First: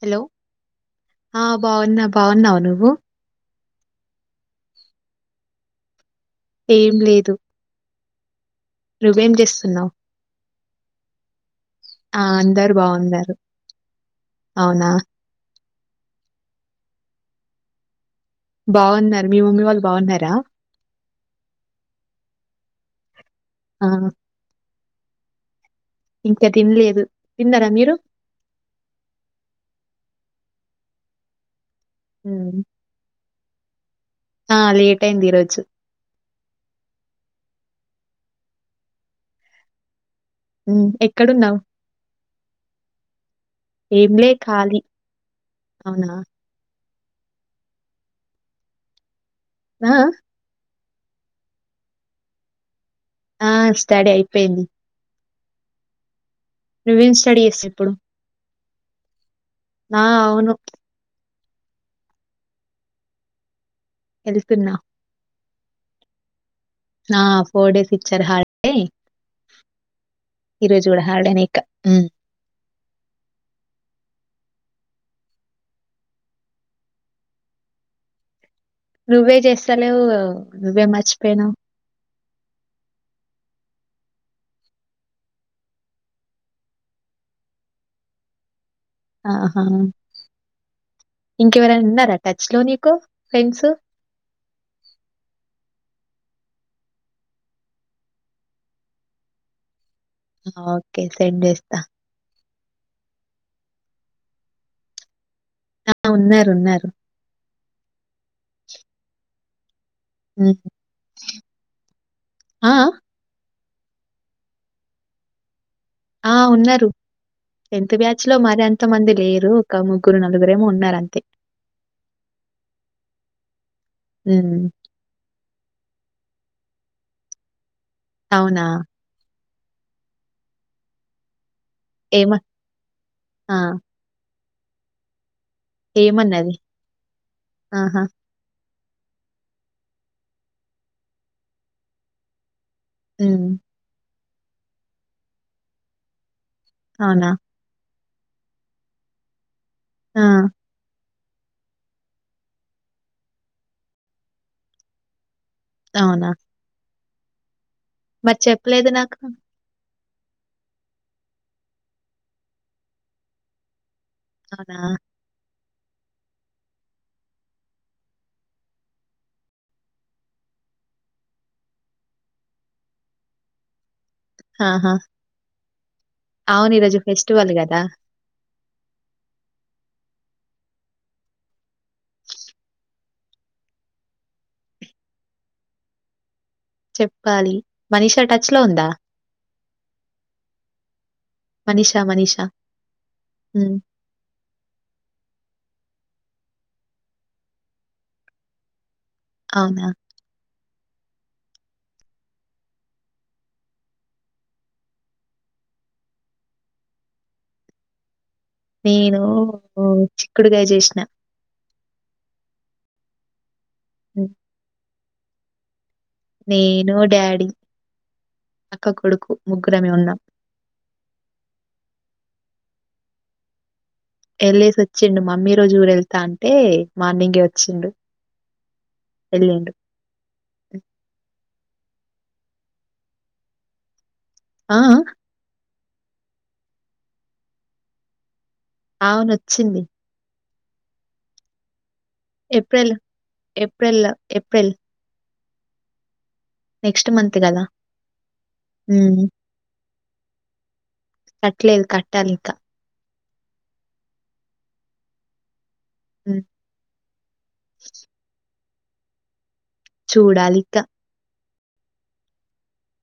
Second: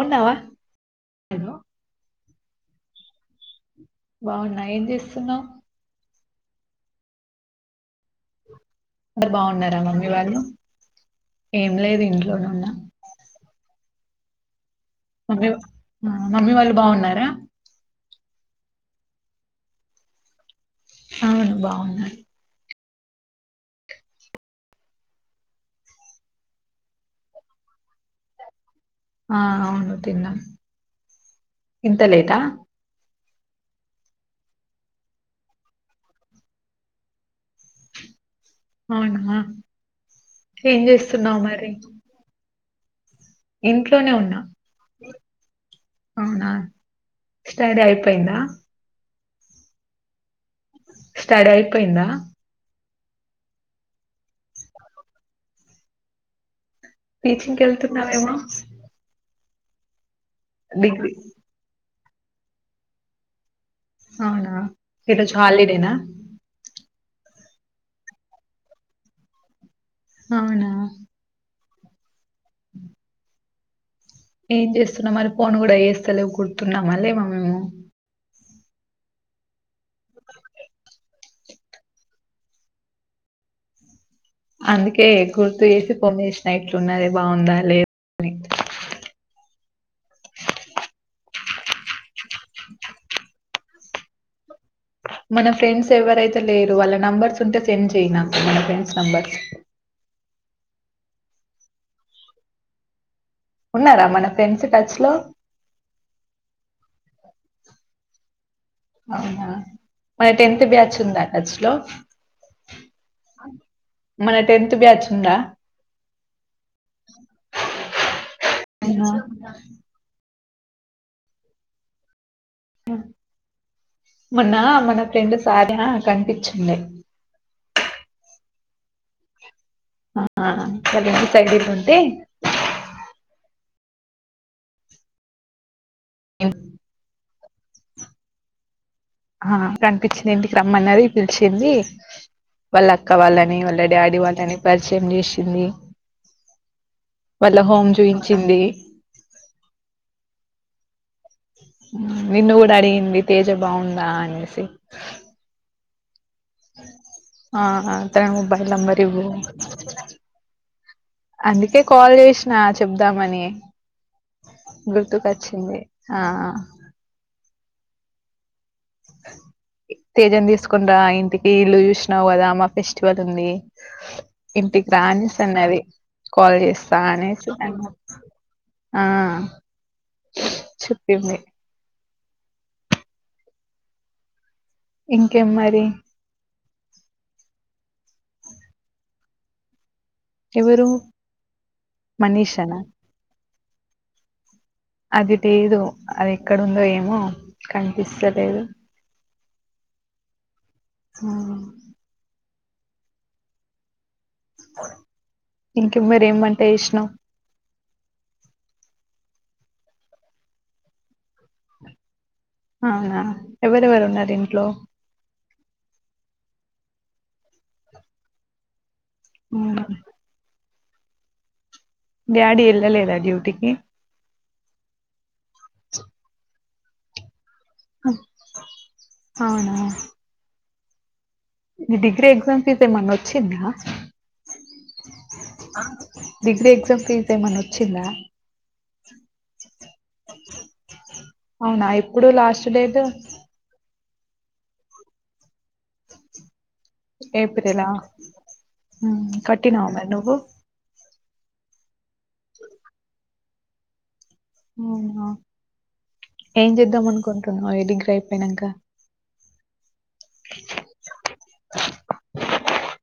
Hello! ఆ hello బాగున్నా, బాగున్నావా నువ్వు. బాగున్నా! ఏం జేస్తున్నావ? ఏం లేదు. అందరూ నువ్వేం బాగున్నారా? చేస్తున్నావు మమ్మీ వాళ్లు. ఆ ఉన్నా అందరు బాగున్నారు. అవునా! మమ్మీ. మమ్మీ వాళ్లు బాగున్నారా? బాగున్నారు, మీ మమ్మీ వాళ్లు బాగున్నారా? అవును, బాగున్నారు. ఆ. ఇంకా తినలేదు? తిన్నారా మీరు? ఆ, అవును. తిన్నం. ఇంత లేటా? ఉమ్, ఆ, లేట్ అయ్యింది ఈ రోజూ. అవునా, ఏం ఉమ్, చేస్తున్నావు ఎక్కడున్నావు మరి? ఇంట్లోనే ఏంలే ఉన్నా. ఖాళీ అవునా! స్టడీ అయిపోయిందా? మ్యామ్. స్టడీ అయిపోయిందా? ఆ, స్టడీ అయిపోయింది. నువ్వేం స్టడీ టీచింగ్ చేస్తావు ఇప్పుడు వెళ్తున్నావేమో. నా. [unintelligible] డిగీ. అవునా, వెళ్తున్నా ఈ రోజు హాలిడేనా? ఆ, ఫోర్ డేస్ ఇచ్చారు హోల్డే. ఈ అవునా రోజు కూడా హోల్డే నే. క, హ్మ్మ్. ఏం చేస్తున్నం మరి? ఫోన్ కూడా ఏస్తలేవు. గుర్తున్నామా మళ్లీ మాము? నువే చేస్తలే? నువే మర్చిపోయినవ్. అందుకే, గుర్తు జేసి కొనేశ్న. ఎట్లున్నదే? బాగుందా? లేదు అని. ఆహా! ఇంకెవరానా ఉన్నారా? టచ్ లో నీకు ఫ్రెండ్సూ? మన ఫ్రెండ్స్ ఎవరైతే లేరో, వాళ్ల నెంబర్స్ ఉంటే సెండ్ చేయి నాకూ. మన ఫ్రెండ్స్ నెంబర్స్. ఓకే సెండ్ చేస్తా. ఉన్నారా, మన ఫ్రెండ్స్ టచ్ లో? ఆ ఉన్నారు, ఉన్నారు. అవునా, మన హ్మ్. టెన్త్ బ్యాచ్ ఉందా టచ్‌లో? ఆ! ఆ! మన టెన్త్ బ్యాచ్ ఉందా? ఆ ఉన్నారు టెన్త్ బ్యాచ్ లో మరి అంత అవునా. మంది లేరు ఒక ముగ్గురు నలు నలుడుగురేమో ఉన్నారు అంతే మ్ మొన్న హ్మ్. మన ఫ్రెండ్ సాజన కనిపించ్చింది అవునా ఆ కలి సైడ్ ఇ ఉంట ఏమ ఆ ఏమన్నది ఆహా ఆ కనిపించింది ఇంటికి రమ్మన్నది పిలిచింది వాళ్ళ అక్క హ్మ్. వాళ్ళని వాళ్ళ డాడీ వాళ్ళని పరిచయం చేసింది అవునా? వాళ్ళ హోమ్ చూయించిింది ఆ మ్ నిన్ను కూడా అడిగింది తేజ బాగుందా అనేసి అవునా ఆ తన మరి మొబైల్ చెప్పలేదు నంబర్ నాకు. ఇవ్వు అందుకే కాల్ చేసిన చెప్దామని అవునా? గుర్తుకు అచ్చింది ఆహ [inaudible] తేజను తీసుకునీ రా ఇంటికి ఇల్లు చూసినావు కదా మా ఫెస్టివల్ ఉంది ఇంటికి ఆహా! రా అనేసి అన్నది కాల్ అవును ఈరోజు చేస్తా అనేసి ఫెస్టివల్ ఆన్ గదా! ఆ చెప్పింది ఇంకేం మరి చెప్పాలి మనీషా టచ్ లో ఉందా ఎవరు మనిషా మనిషా మనీషనా ఉ అది లేదు అది ఎక్కడుందో ఏమో కనిపిస్తలేదు అవునా ఊ ఇంట్లో మరే ఎం వంట చేసినవ్ నేను చిక్కుడుగాయ చేసినా అవునా ఎవరెవరు ఉన్నారు ఇంట్లో నేను డాడీ అక్క కొడుకు అవునా? ముగ్గురమే ఉన్నాం డాడీ వెళ్లలేదా డ్యూటీకి వెళ్సి వచ్చిండు మమ్మీ రోజు ఊరు వెళ్తా అంటే మార్నింగ్ ఎళ్ళిండు. అవునా మీ డిగ్రీ ఎగ్జామ్ ఫీజ్ ఏమన్న వచ్చిందా ఆ ఆ డిగ్రీ ఎగ్జామ్ ఫీజ్ ఏమన్న వచ్చిందా అవునోచ్చింది అవునా ఎప్పుడు లాస్ట్ ఏప్రిల్ డేట్ ఏప్రిల్‌లో ఏప్రిల్ నెక్స్ట్ మంత్ గదా! ఏప్రిలా హ్మ్. కట్టినవా మరి నువ్వు కట్లేదు కట్టాలి ఇంకా అ హ హ్మ్. ఏం చేద్దాం అనుకుంటున్నావు డిగ్రీ అయిపోయినంక చూడాలి ఇంకా [unintelligible]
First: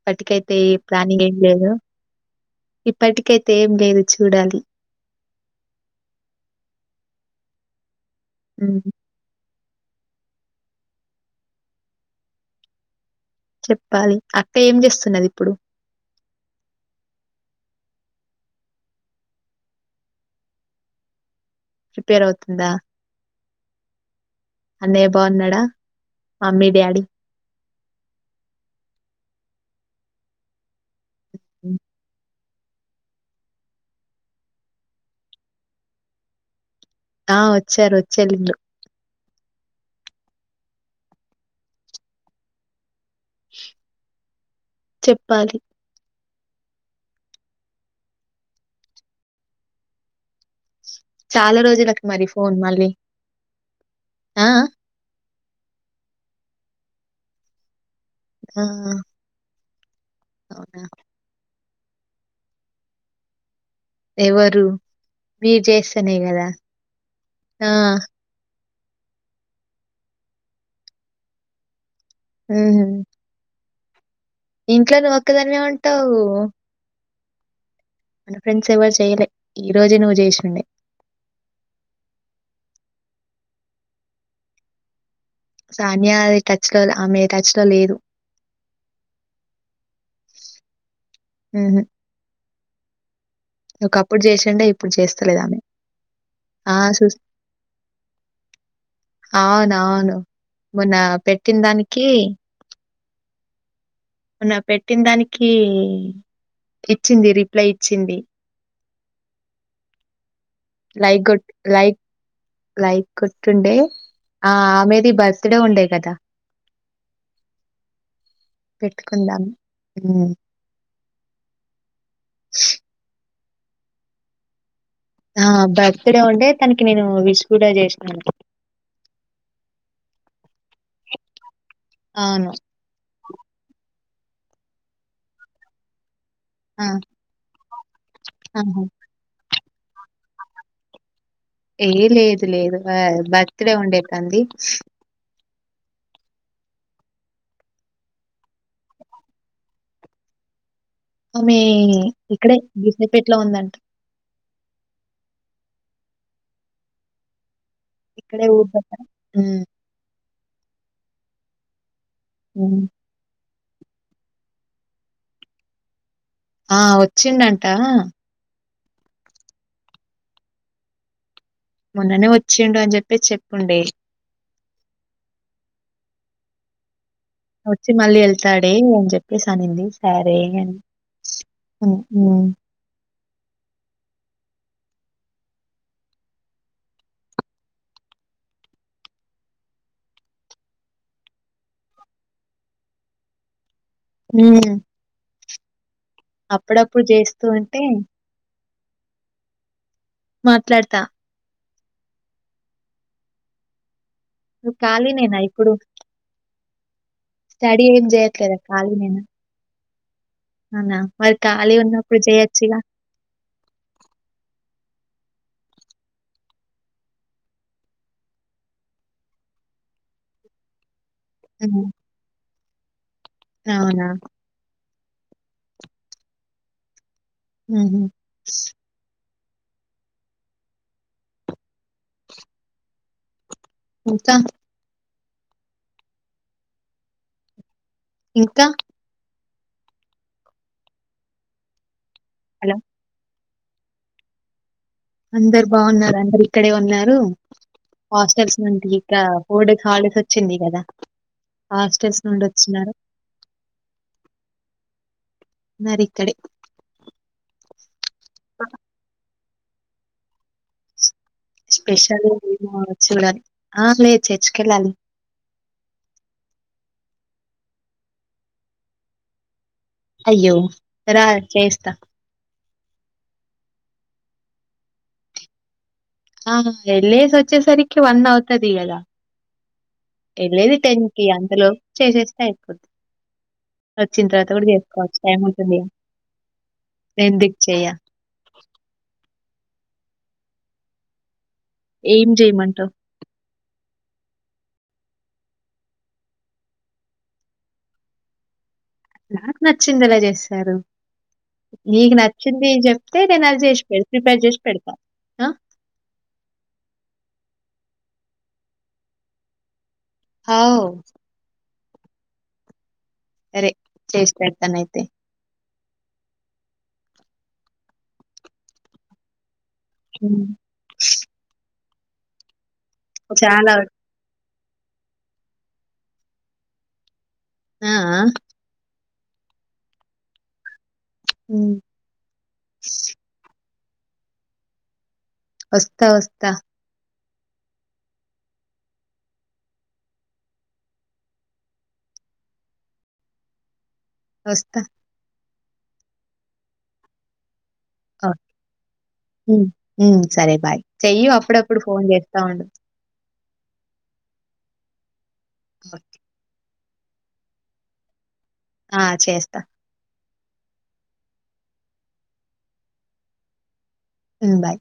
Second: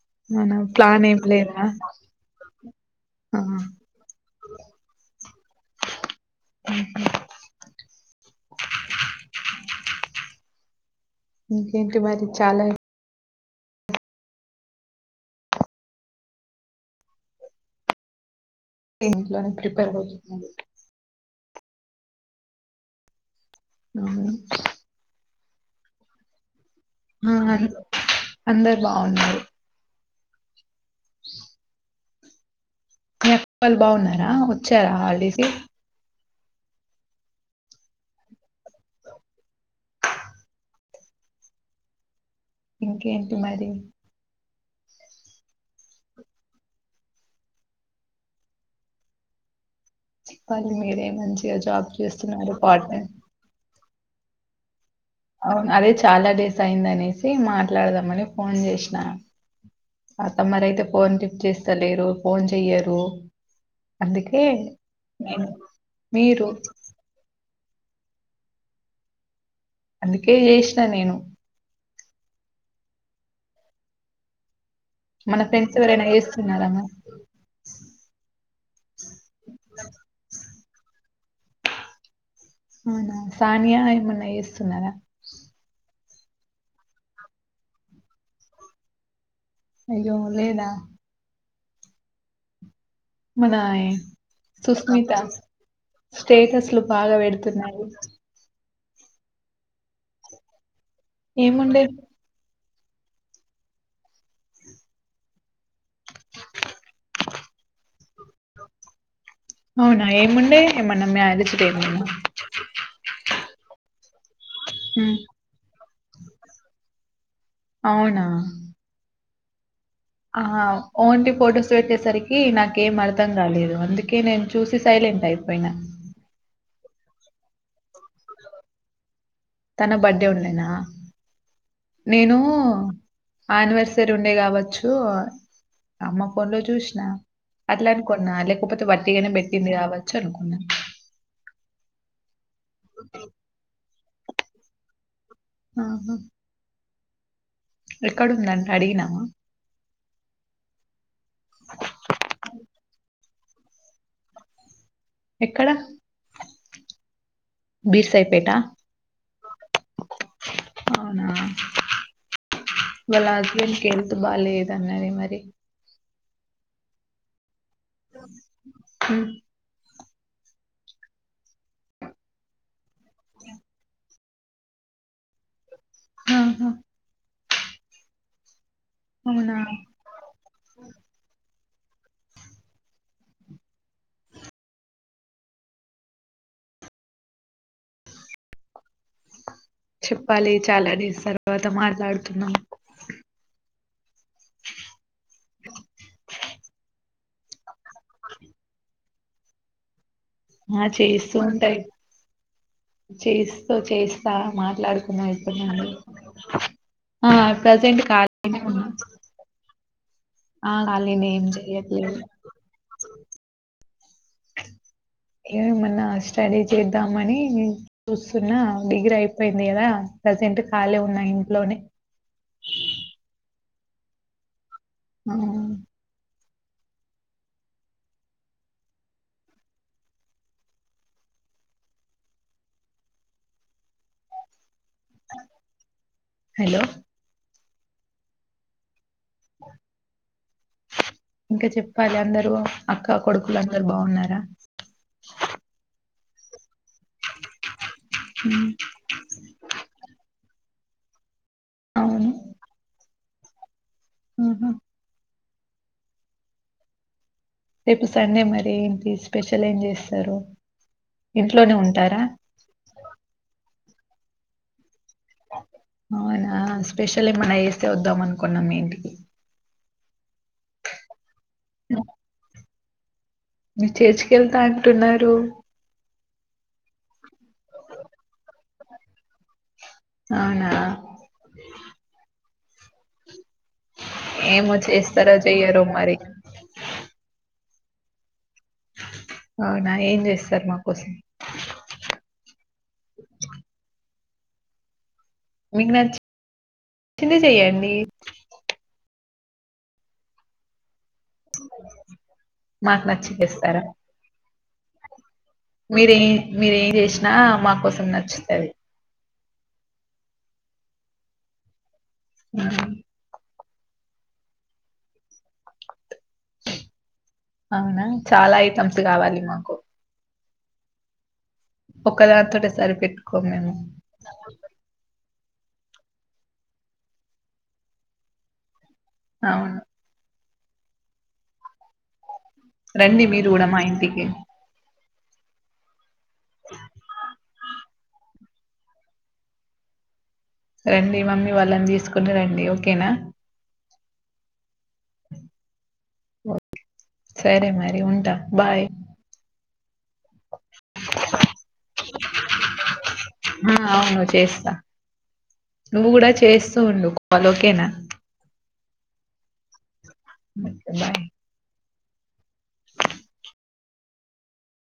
ప్పటికైతే అవునా ఏం ప్లాన్ ప్లానింగ్ లేదా లేదు ఆ ఇప్పటికైతే ఏం లేదు చూడాలి [unintelligible] ఉ హు ఇంకేంటి మరి చాలా చెప్పాలి అక్క ఏం చేస్తున్నది ఇప్పుడు ఇంట్లోనే ప్రిపేర్ అవుతుంది ప్రిపేర్ అవుతుందా అవును అన్నయ్య బాగున్నాడా ఆమె ఆహ అందరు బాగున్నారు హ్మ్. మీ అక్కలు బాగున్నారా వచ్చారా హాలిడేస్కి ఆ వచ్చారు వచ్చారు నిన్న ఇంకేంటి మరి చెప్పాలి పన్నీరే మంచిగా చాలా జాబ్ రోజులకి మరి చేస్తున్నారు ఫోన్ మళ్ళీ. పార్ట్న ఆ అవును అదే చాలా డేస్ అయింది అనేసి మాట్లాడదాంమని ఫోన్ ఆ! చేసినాను అవునా? అతమ్మరయితే ఫోన్ లిఫ్ట్ చేస్తలేరు ఫోన్ చేయరు ఎవరు మీరు చేస్తేనే గదా మీరు ఆ అందుకే చేసిన నేను ఆ ఇంట్లో నువ్ మన ఒక్కదానివే ఫ్రెండ్స్ ఎవరైనా ఉంటావు చేస్తున్నారా మరి మన ఫ్రెండ్స్ ఎవరు చేయలే ఈ రోజే నువ్వు చేసింది అవునా సానియా ఏమన్నా చేస్తుందా రా రమ్యా అది టచ్ లో ఆమె టచ్ లో లేదు అయ్యో లేదా ఉహు మన ఈ జేశుండే ఇప్పుడు సుస్మితా చేస్తలేదామె. ఆ! స్టేటస్లు బాగా పెడుతున్నాయి అవున అవును మొన్న పెట్టిన ఏముండే దానికి మొన్న పెట్టిన దానికి ఇచ్చింది రిప్లై ఇచ్చింది అవునా ఏమని లైక్ కొ ట్ లైక్ లైక్ కొట్టుండే ఆ ఆ మీది బర్త్డే ఉండే కదా అవునా హ్మ్. ఆహా ఓన్లీ ఫొటోస్ పెట్టేసరికి నాకేం అర్థం కాలేదు అందుకే నేను చూస్ ఆ బర్త్ డే ఉండే తనకి నేను విష్ కూడా చేసినాను తన బర్త్డే ఉండేనా నేను అవును. ఆనివర్స్ తిర్ ఉండే కావచ్చు అమ్మ ఫోన్ లో ఆ! చూసిన అట్లా కున్నా ఆహా! లేకపోతే వట్టిగానే పెట్టింది కావచ్చు అనుకున్నా ఏ లేదు లేదు ఆ బర్త్డే ఉండే తనది ఆహా ఎక్కడుందట అడిగినవా ఆమె ఇక్కడే విసయపేట్లో ఉందంట ఎక్కడ ఇక్కడే బీర్సైపేట ఊరి దగ్గర అవునా హ్మ్. బలాదే హెల్త్ బాలేదు అన్నది మరి ఆ వచ్చిందంట ఉ మొన్ననే వచ్చింది అని చెప్పి చెప్పండి ఆహా వచ్చి మళ్ళీ వెళ్తా సరే అని చెప్పేసి అవునా! అనింది సరే అని ఉ ఉ చెప్పాలి చాలా డేస్ తర్వాత మాట్లాడుతున్నాం మ్! [inaudible] అప్పుడప్పుడు చేస్తూ ఉంటే. ఆ మాట్లాడతా. చేస్తూ ఉంటాయి చేస్తూ చేస్త చ నువ్వు మాట్లాడుకున్నా ఖాళీనేనా ఇప్పుడు? [unintelligible] ఆ! స్టడీ ప్రజెంట్ ఏం చేయ్యట్లేదా ఖాళీనే ఉన్నా. ఖాళీ నేనా? ఆ! అవునా? ఖాళీనే మరి ఏం ఖాళీ ఉన్నప్పుడు చెయ్యట్లేదు. చేయొచ్చుగా? ఏమన్నా స్టడీ చేద్దామని చూస్తున్నా డిగ్రీ అయిపోయింది కదా. ప్రజెంట్ ఖాళీ ఉన్నా ఇంట్లోనే. హ్మ్. అవునా? ఆ! ఉ హు! [unintelligible] హలో! ఇంకా. ఇంకా చెప్పాలి. అందరూ హలో! అక్కా, కొడుకు లందరు బావున్నారా? అందరూ బావున్నారండి. ఇక్కడే ఉన్నారు. హాస్టల్స్ హ్మ్. నిండి ఇక ఫోర్డేస్. ఫ్లాల్ హాలీడేస్ వచ్చింది కదా. హాస్టల్స్ నుండి వచ్చినరు. హు హూ! నాదిక్కడే. రేపు సండే మరీ, స్పెషల్ ఏం చేస్తారు? ఇంట్లోనే ఉంటారా? స్పెషల్ చూడాలి ఆ లేదు చర్చ్ కి వెళ్లాలి. అవునా? స్పెషల్ ఏమన్నా చేస్తే వద్దాం అనుకున్నాం మీఇంటికి. అయ్యో రా అట్లే చేస్తా. మీరు చర్చ్ కెళ్తాంటున్నారు. ఆ యెల్లేసి వచ్చేసరికి వన్ అవుతాది గదా. అవునా! ఎల్లేది టెన్ కి అంతలో చేసేసే అయిపోద్ది. వచ్చిన తర్వాత కూడా ఏమో చేసుకోవచ్చు చేస్తారో టైం ఉంటుంది చెయ్యరో మరి. ఏంది? చెయ అవునా? ఏం చేస్తారు మా కోసం. ఏం చేయమంటావు? మీకు నచ్చి నచ్చినది చేయండి. నాకు నచ్చింది ఎలా చేస్తారు? నీకు నచ్చింది మాకు చెప్తే, నచ్చింది నేను అది చేసి ప్రిపేర్ చేసి పెడతా. మీరేం మీరేం చేసినా మా కోసం నచ్చుతాది. అవ్ మ్ హు సరే, చేసిపెడతాను అయితే. అవునా, చాలా ఐటమ్స్ కావాలి మాకు. [inaudible] ఒకదానితోటె సరి పెట్టుకోము మేము. చాలా ఆ ఆ అవును. మ్ రండి మీరు గుడా మా ఇంటికి. వస్తా వస్తా. రండి మమ్మీ వాళ్ళని తీసుకుని రండి ఓకే నా. వస్తా. సరే మరి ఉంటా బై. మ్! సరే బై చెయ్యి అప్పుడప్పుడు ఫోన్ చేస్తా ఉండు. మ్! ఆ చేస్తా. ఓ, నువ్వు కూడా చేసా. హ్మ్! [unintelligible] ఒకేనా ఆ చేస్తా. By by